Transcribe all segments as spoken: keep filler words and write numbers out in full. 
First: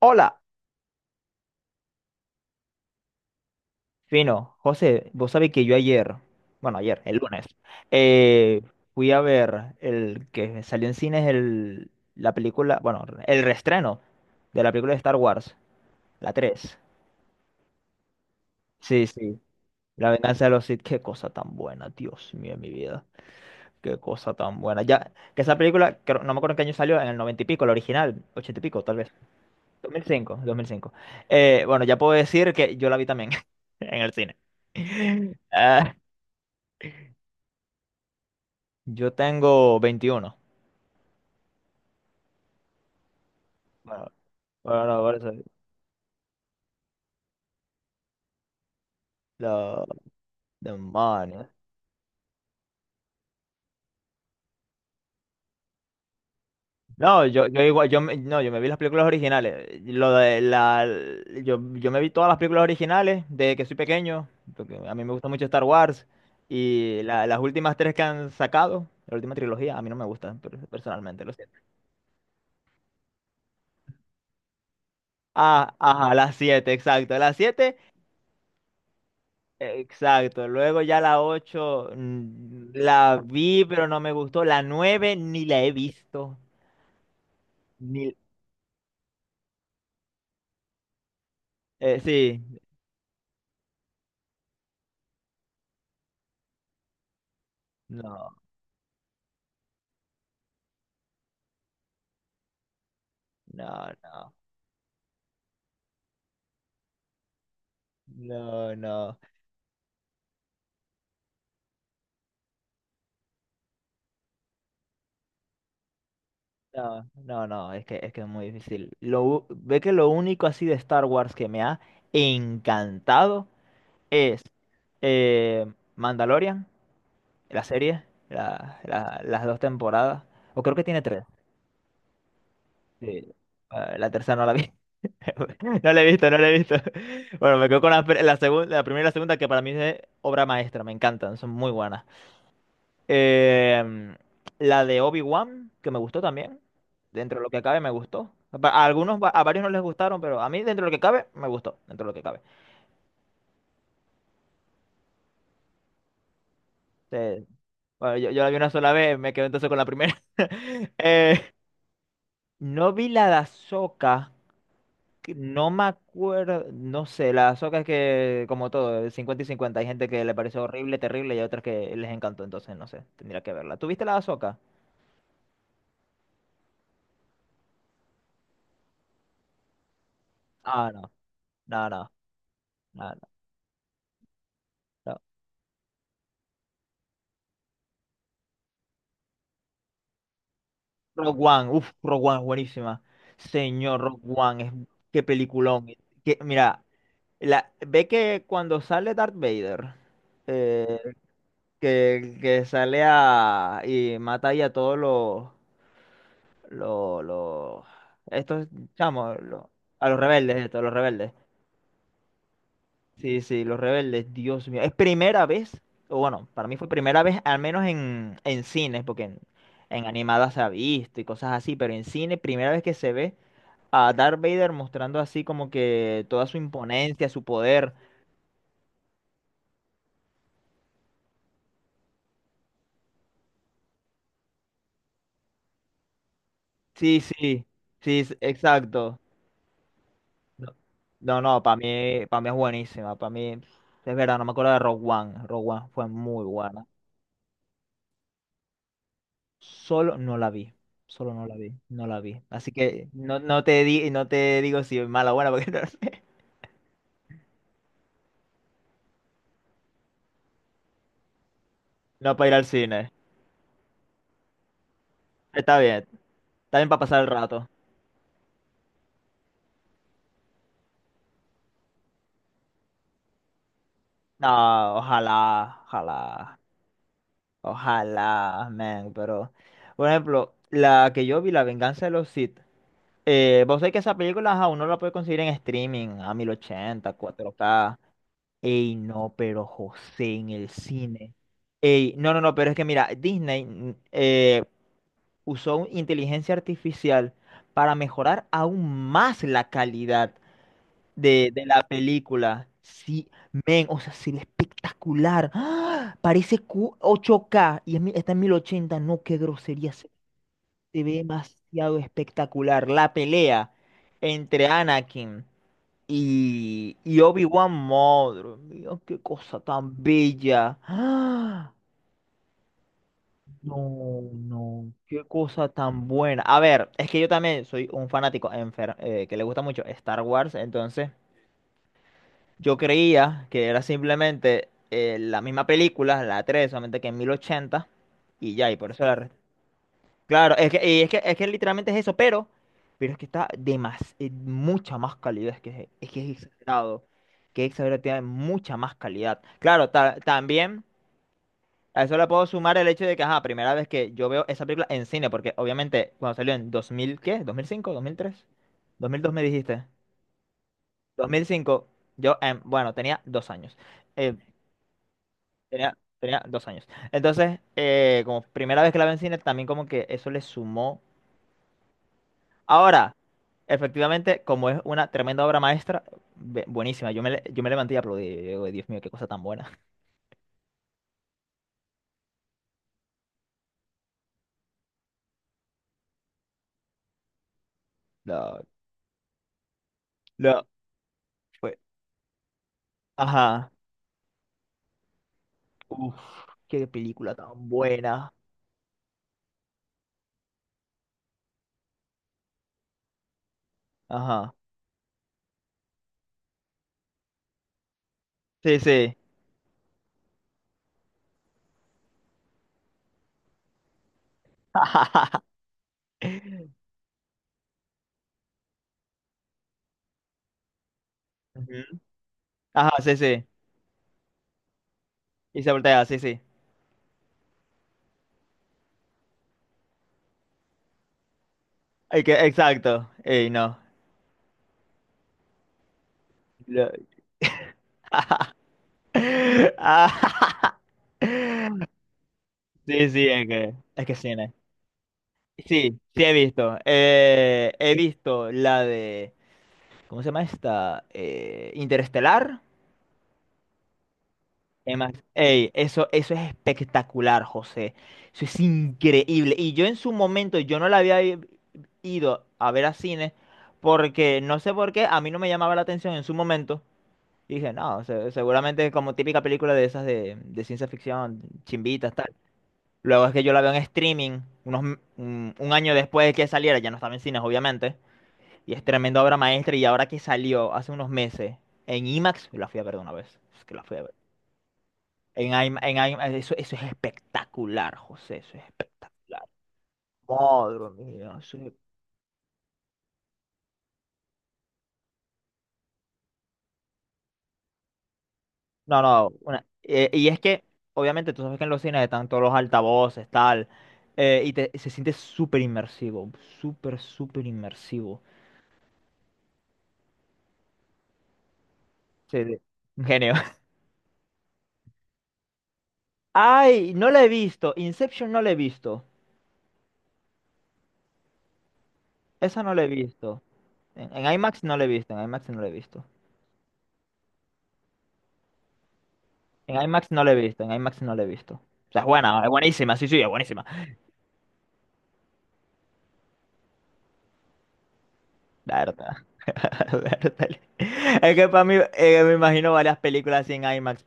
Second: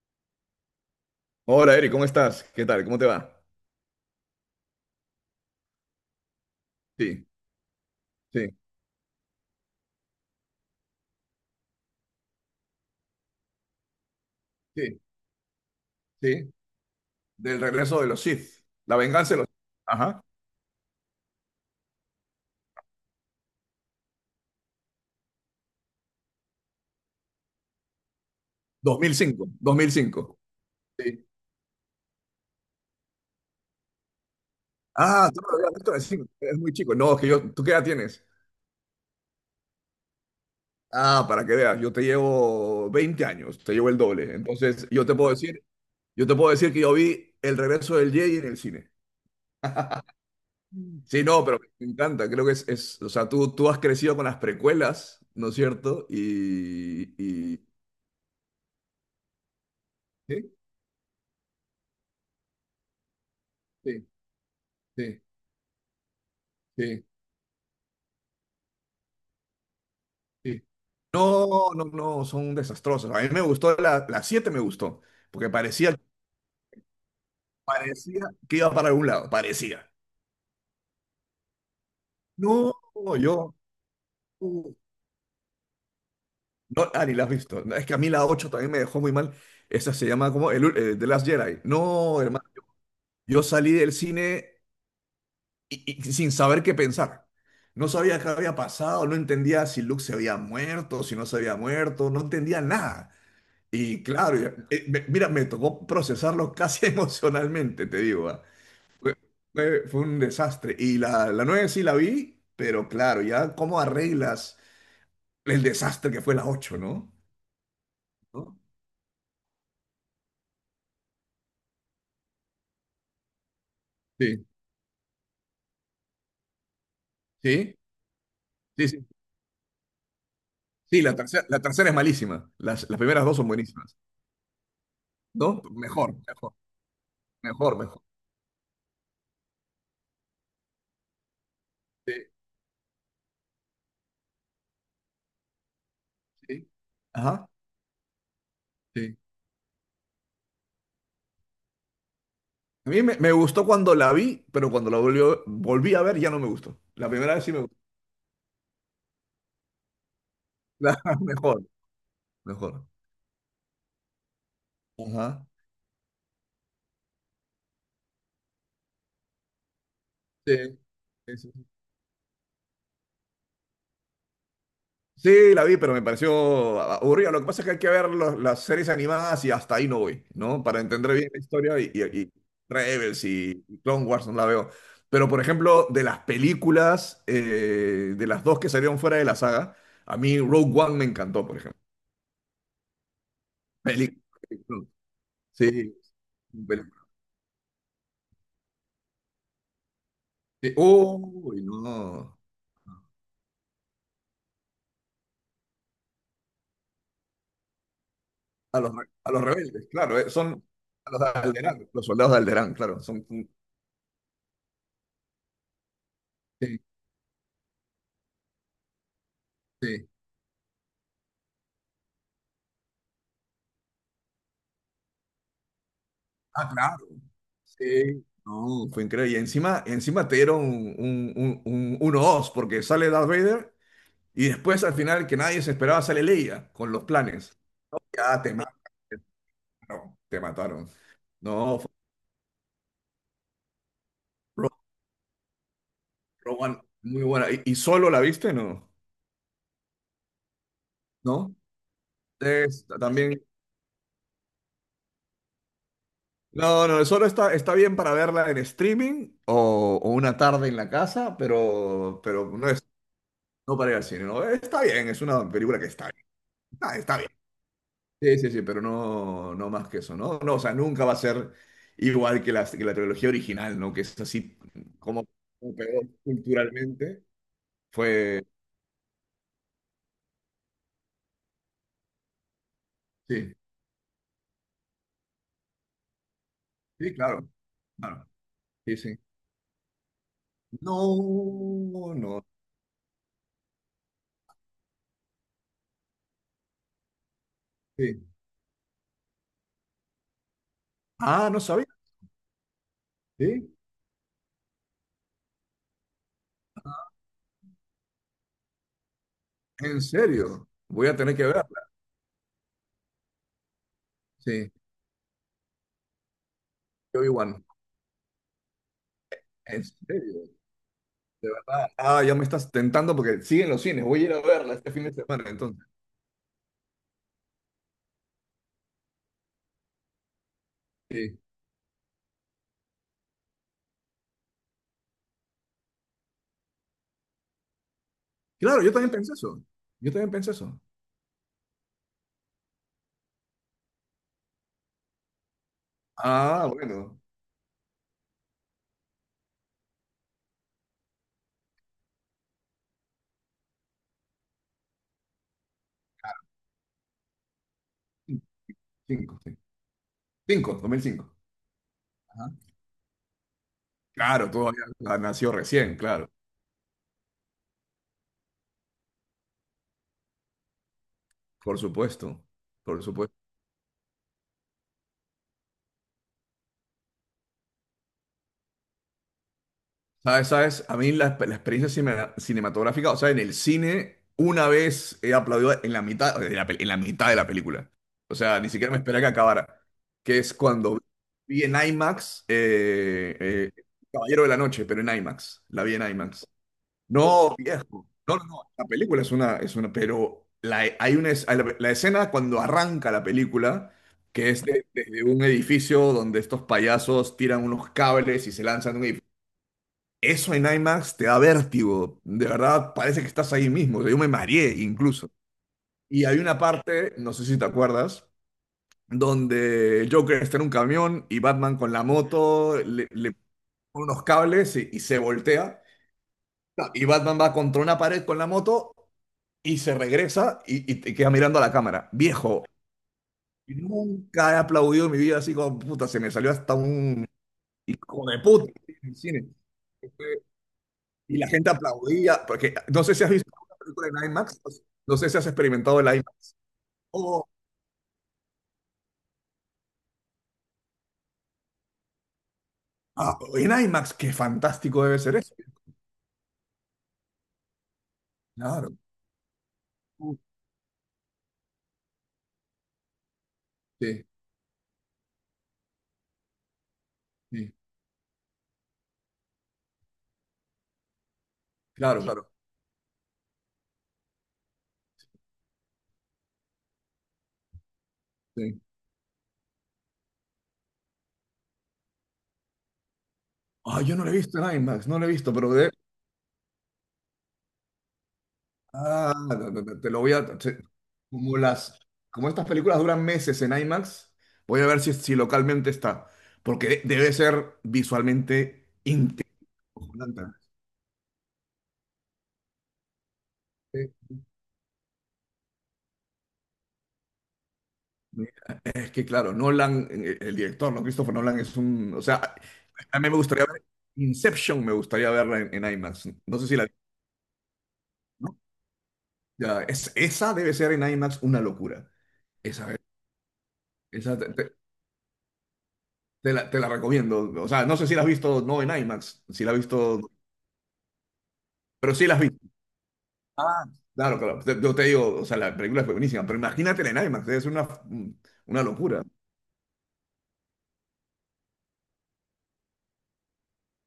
Hola, Hola, Eric, ¿cómo estás? ¿Qué tal? ¿Cómo te va? fino. José, vos sabés que yo ayer, bueno, ayer, el Sí, lunes, sí, eh, fui a ver el que salió en cines el, la película, bueno, el reestreno de la película de sí, Star Wars, la sí. tres. Del regreso de los Sith. La Sí, venganza sí. de los Sith. La Ajá. venganza de los Sith, qué cosa tan buena, Dios mío, mi vida. Qué cosa tan buena. Ya, que esa película, creo- no me acuerdo en qué año salió, en el noventa y pico, la original, ochenta y pico, tal vez. dos mil cinco, dos mil cinco, dos mil cinco. dos mil cinco. Sí. Eh, bueno, ya puedo decir que yo la vi también en el cine. Ah, tú no lo habías visto de cinco, es muy chico. No, es que yo, ¿tú qué edad tienes? Yo tengo veintiuno. Ah, para que veas, yo te llevo veinte años, te llevo el Bueno, doble. bueno, Entonces, no, yo te por puedo eso. decir, yo te puedo decir que yo vi El regreso del Jedi en el cine. Lo... Sí, no, Demonios. pero me encanta, creo que es, es- o sea, tú, tú has crecido con las precuelas, ¿no es cierto? Y, No, yo, yo y- igual, yo me, no, yo me vi las películas originales. Lo de Sí, la, yo, yo me vi todas las películas originales desde que soy sí, pequeño, porque a mí me sí, gusta mucho Star Wars. Y sí. la- las últimas tres que han sacado, la última trilogía, a mí no me gustan per- Sí. personalmente, lo siento. No, no, no, son desastrosos. A mí me gustó, la, la siete me gustó, porque Ah, parecía, ajá, las siete, exacto. Las siete, parecía que iba para algún lado, parecía. exacto. Luego ya la ocho mm, No, la yo, vi, pero no me gustó. La uh, nueve ni la he visto. no, ah, ni la has visto. No, Es que a mí Ni- la ocho también me dejó muy mal. Esa se llama como el, ul- eh, The Last Jedi. eh, No, hermano, sí, yo salí del cine y- y sin saber qué pensar. No sabía qué no, había pasado, no entendía si Luke se había muerto, si no se había muerto, no entendía nada. no, Y no, claro, ya- eh, me- mira, me tocó procesarlo casi emocionalmente, te digo. ah. no, Fue, no, fue- fue un desastre. Y la, la nueve sí la vi, pero claro, ya cómo arreglas el desastre que fue la ocho, no, ¿no? no, no, es que, es que es muy ¿No? difícil. Lo, u- ve que lo único así de Star Wars que me ha encantado es Sí, eh, Mandalorian, la sí, serie, la- sí, sí. la- las dos temporadas, o creo que Sí, tiene la tres. tercera, la tercera es malísima. Las, las primeras Sí. dos son Ah, buenísimas, la tercera no la vi. ¿no? No la he Mejor, visto, no la he mejor, visto. Bueno, me mejor, quedo con mejor. la, pre- la segunda, la primera y la segunda que para mí es obra maestra, me encantan, son muy buenas. Sí, Eh, la de Obi-Wan, que me gustó también. sí. Dentro de Ajá, lo que cabe, me gustó. A a sí. algunos, va- a varios no les gustaron, pero a mí, dentro de lo que cabe, me gustó. Dentro de lo que cabe. A mí me, me gustó cuando la vi, pero cuando la volvió- volví a ver ya no me gustó. La primera Eh, vez sí me gustó. bueno, yo, yo la vi una sola vez, me quedé entonces con la primera. Eh, Mejor, mejor. no vi la de Ahsoka, que Ajá. no me acuerdo, no sé, la de Ahsoka es que, como todo, cincuenta y cincuenta. Hay gente que le pareció Sí, horrible, terrible, sí, y hay sí, otras sí. que les encantó, entonces no sé, tendría que verla. ¿Tuviste la de Ahsoka? Sí, la vi, pero me pareció aburrida. Lo que pasa es que hay que ver los- las series animadas y hasta ahí no voy, ¿no? Para Ah, no, entender bien la historia no, y, no, y- y no, Rebels no. y, y Clone Wars no la veo. No. Pero, por ejemplo, de las películas, eh, de las dos que salieron fuera de la saga, a mí Rogue One me Rogue encantó, por One, ejemplo. uff, Rogue One es buenísima. Señor, Rogue Pelic- One, es, qué peliculón. Sí, Que, mira, película. la, ve que cuando sale Darth Vader, Sí. eh, Uy, no. que, que sale a, y mata ahí a todos los, los, los- estos A los, re- a chamos, los los- rebeldes, a claro, los eh, rebeldes, son esto, a los a los de rebeldes. Alderaan, los soldados de Alderaan, claro, son. Sí, sí, los rebeldes, Dios mío. Es primera vez, o bueno, para mí Sí, fue primera vez, al menos en, en cines, porque en, en sí. animadas se ha visto y cosas así, pero en cine, primera vez que se ve a Darth Vader mostrando así como que toda su Ah, claro. imponencia, su poder. Sí. No, fue increíble. Y encima, encima te dieron un, un, un, un uno dos porque sale Darth Vader y después al final que nadie se esperaba sale Leia con los Sí, planes. sí, sí, s- Ya te mataron. exacto. No, te mataron. No, no, para No, fue mí, para mí es buenísima. Para mí, es verdad, no me acuerdo Ro- de Rogue One. Rogue One fue muy Rowan, buena. muy buena. ¿Y, y solo la viste? No. Solo no la vi. Solo no ¿No? la vi. No la vi. Así Es- que no, También. no te di, no te digo si es mala o buena, porque no sé. No, no, solo está, está bien para verla en streaming, o, o una tarde en la casa, pero, No pero para ir al no es cine. no para ir al cine, ¿no? Está bien, es una película Está que está bien. bien. Está bien Está, para está pasar el bien. rato. Sí, sí, sí, pero no, no más que eso, ¿no? No, o sea, nunca va a ser igual que la, que la trilogía original, ¿no? Que es No, así como como ojalá, pegó ojalá. culturalmente. Fue, Ojalá, man, pero. Por ejemplo, la que yo vi, La Venganza de los Sith. sí, eh, vos sabés que esa película ajá, uno la puede conseguir en streaming a mil ochenta sí, claro, cuatro k. claro, Ey, sí, sí. no, pero José en el No, cine. Ey, no, no, no, no, pero es que mira, Disney mm, eh, usó un- inteligencia artificial para sí. mejorar aún más la calidad Ah, de, no de la sabía, película. Sí, sí, men, o sea, se ve espectacular. ¡Ah! Parece Q- ocho K y es mi- está en mil ochenta. No, qué grosería. en Se, serio, se voy ve a tener que verla, demasiado espectacular. La pelea entre sí, Anakin y, y Obi-Wan, Obi-Wan, madre mía, qué cosa en tan serio, bella. de ¡Ah! verdad. Ah, ya me estás tentando porque siguen los cines, No, voy a ir a verla este no, fin de qué semana, cosa entonces. tan buena. A ver, es que yo también soy un fanático enfer- eh, que le gusta mucho Star Wars, entonces. Sí. Yo creía que era simplemente eh, la misma película, la tres solamente que en mil ochenta y ya, y Claro, por yo eso también la... re- pensé eso, yo también pensé Claro, es eso. que, y es que, es que literalmente es eso, pero, pero es que está de más, eh, mucha más calidad, es que es, que es Ah, exagerado, bueno. que es exagerado tiene mucha más calidad. Claro, ta- también a eso le puedo sumar el hecho de que, ajá, primera vez que yo veo esa película en cine, porque obviamente cuando salió en dos mil ¿qué? dos dos mil mil cinco ¿dos mil tres dos mil dos Cinco, me sí. dijiste? Cinco, dos dos mil cinco. mil cinco Yo, Ajá. em, bueno, tenía dos años. Eh, Claro, todavía la- nació recién, Tenía, claro. tenía dos años. Entonces, eh, como primera vez que la vi en cine, también como que eso le sumó. Por supuesto, por Ahora, supuesto. efectivamente, como es una tremenda obra maestra, be- buenísima. Yo me, le- yo me levanté y aplaudí. Yo digo, Dios mío, qué cosa tan buena. ¿Sabes? ¿Sabes? A mí la, la experiencia cine- cinematográfica, o sea, en el cine, una vez he aplaudido en la mitad, en la, pe- en la mitad de la película. O sea, lo ni siquiera me esperaba que acabara. Que es lo cuando vi en fue. IMAX, eh, Ajá. eh, Caballero de la Noche, pero en IMAX. La vi en Uf, IMAX. qué película No, tan viejo. buena. No, no, no. La película es una, es una, pero la, hay una, es- hay la, la escena cuando arranca la película, que Ajá. es de- desde un edificio donde estos payasos tiran unos cables y se Sí, lanzan de un sí. edificio. Eso en IMAX te da vértigo. De verdad, parece que estás ahí mismo. O sea, yo me mareé incluso. Y hay una parte, no sé si te acuerdas, donde el Joker está en un camión y Batman Ujú. con la moto Ajá, le, sí, le sí. pone unos cables y y se Y se voltea. voltea, sí, sí. Y Batman va contra una pared con la moto y se regresa y, y te queda mirando a la cámara. Ay, que, Viejo, exacto. Ey, no. nunca he aplaudido en mi vida así como puta, se me salió hasta Lo- un hijo de puta en el cine. Este, Ah, Y la gente aplaudía, porque no sí, sé si sí, has es visto que, una es película que en cine. IMAX, no sé no sé si has Sí, experimentado el sí he IMAX. visto. Oh, Eh, he visto la de, ¿cómo se llama esta? Eh, Interestelar. ah, en IMAX, qué Es fantástico más, debe ser eso. ey, eso, eso es espectacular, José. Eso es Claro. increíble. Y yo en su Uh, momento, yo no la había i- ido a ver a cine sí, porque no sé por qué, a mí no me llamaba la atención en su momento. Y sí, dije, no, se- seguramente es como típica película de esas de, de ciencia ficción, chimbitas, claro, tal. claro. Luego es que yo la veo en streaming, unos, m- un, un año después de que saliera, ya no estaba en cines, obviamente. Y Sí. es tremenda obra maestra. Y ahora que salió hace unos meses en IMAX, la fui a ver de una vez. Es que la fui a Ah, ver. yo no lo he visto en IMAX, no lo he En visto, pero IMAX, de- en IMAX, eso, eso es espectacular, José. Eso es ah, espectacular. te, te- te- lo voy a... te- Madre mía. Eso como las, como estas películas duran meses en IMAX, voy a ver si, si localmente está. Porque de- debe ser visualmente no, no. una- eh, y es que, impresionante. obviamente, tú sabes que en los cines están todos los altavoces, tal. eh, y te- se siente súper inmersivo. Súper, súper inmersivo. Es que claro, Nolan, eh, el director, ¿no? Christopher Nolan es un... O sea, Se- un a mí genio. me gustaría ver Inception, me gustaría verla en, en, IMAX. No sé si la... Ay, no la he visto. Inception no la he ¿no? visto. Ya, es, esa debe ser en IMAX una locura. Esa no la he Esa, visto. En, en esa te, IMAX te- no la he visto. En IMAX no la he visto. te la, te la recomiendo. O sea, no sé si la has visto, no en IMAX, si la En has IMAX visto, no la he visto, en IMAX no la he visto. O sea, es pero sí la has buena, es visto. buenísima, sí, sí, es buenísima. Ah, claro, claro. Te- Yo te digo, o sea, la película fue buenísima, pero imagínate en IMAX, es una, La una verdad. locura. Bertale. Es que para mí, eh, me imagino varias películas así en IMAX.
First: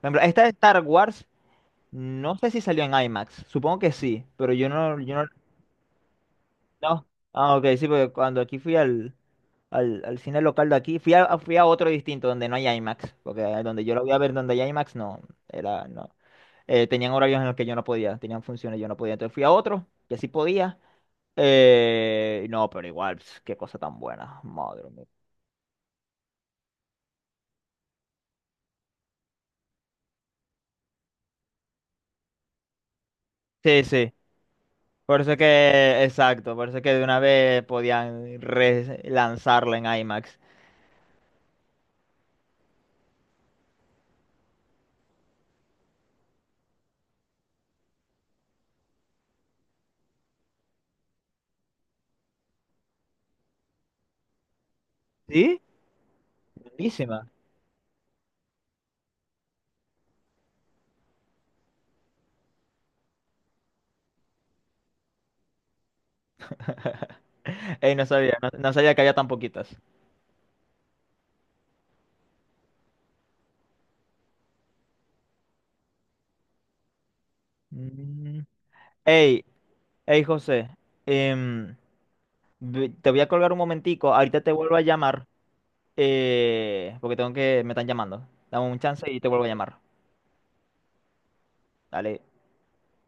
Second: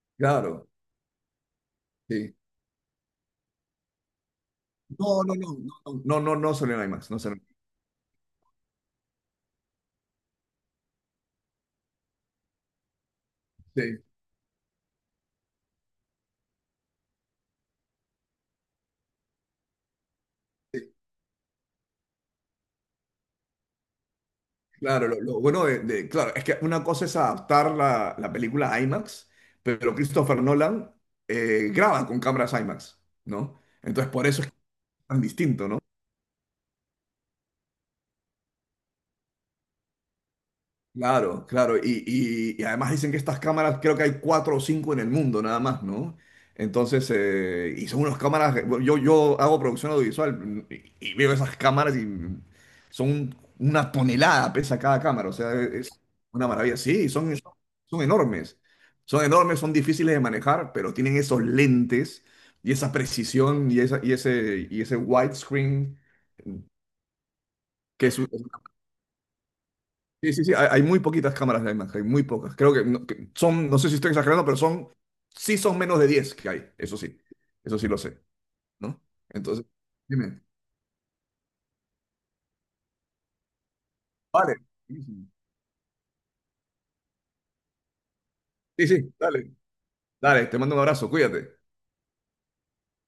Por ejemplo, esta de Claro, Star Wars, sí. no sé si salió en IMAX. Supongo que sí, pero yo no, yo No, no, no, no, no, no, no, no salió en no. IMAX, no salió. Ah, ok, sí, porque cuando aquí fui al, al, al cine local de aquí, fui a, fui a otro distinto donde no hay IMAX, porque donde yo Sí, lo voy a ver donde hay IMAX, no, era, no. Eh, tenían horarios en los que yo no podía, tenían funciones, yo no podía. Entonces fui a otro que sí podía. sí. Eh, no, pero igual, pf, qué cosa tan buena, madre mía. Claro, lo, lo bueno de, de- claro, es que una cosa es adaptar la, la película a IMAX, pero Christopher Nolan eh, graba con cámaras IMAX, ¿no? Sí, Entonces, sí, por eso es por tan eso distinto, ¿no? que, exacto, por eso que de una vez podían relanzarla en IMAX. Claro, claro. Y, y- y además dicen que estas cámaras, creo que hay cuatro o cinco en el mundo nada más, ¿no? Entonces, eh, y son unas cámaras, yo, yo hago producción audiovisual y, y, veo esas cámaras y son una tonelada, pesa cada cámara, o sea, ¿Sí? es una maravilla. Sí, Buenísima. son, son enormes, son enormes, son difíciles de manejar, pero tienen esos lentes y esa precisión y, esa, y ese, y ese widescreen Ey, no que es, sabía, no, no sabía que había tan poquitas. sí, sí, sí, hay, hay muy poquitas cámaras de IMAX, hay muy pocas. Creo que, no- que son, no sé si estoy exagerando, pero son, sí son menos de diez que hay, eso sí, eso sí lo sé, Mm. ¿no? Ey, Entonces, ey, dime, José, em, ve- te voy a colgar un momentico, ahorita te vale, vuelvo a llamar, eh, porque tengo que, me están llamando. Dame un sí, chance sí, y te vuelvo a dale, llamar. dale, te mando un abrazo, cuídate. Dale.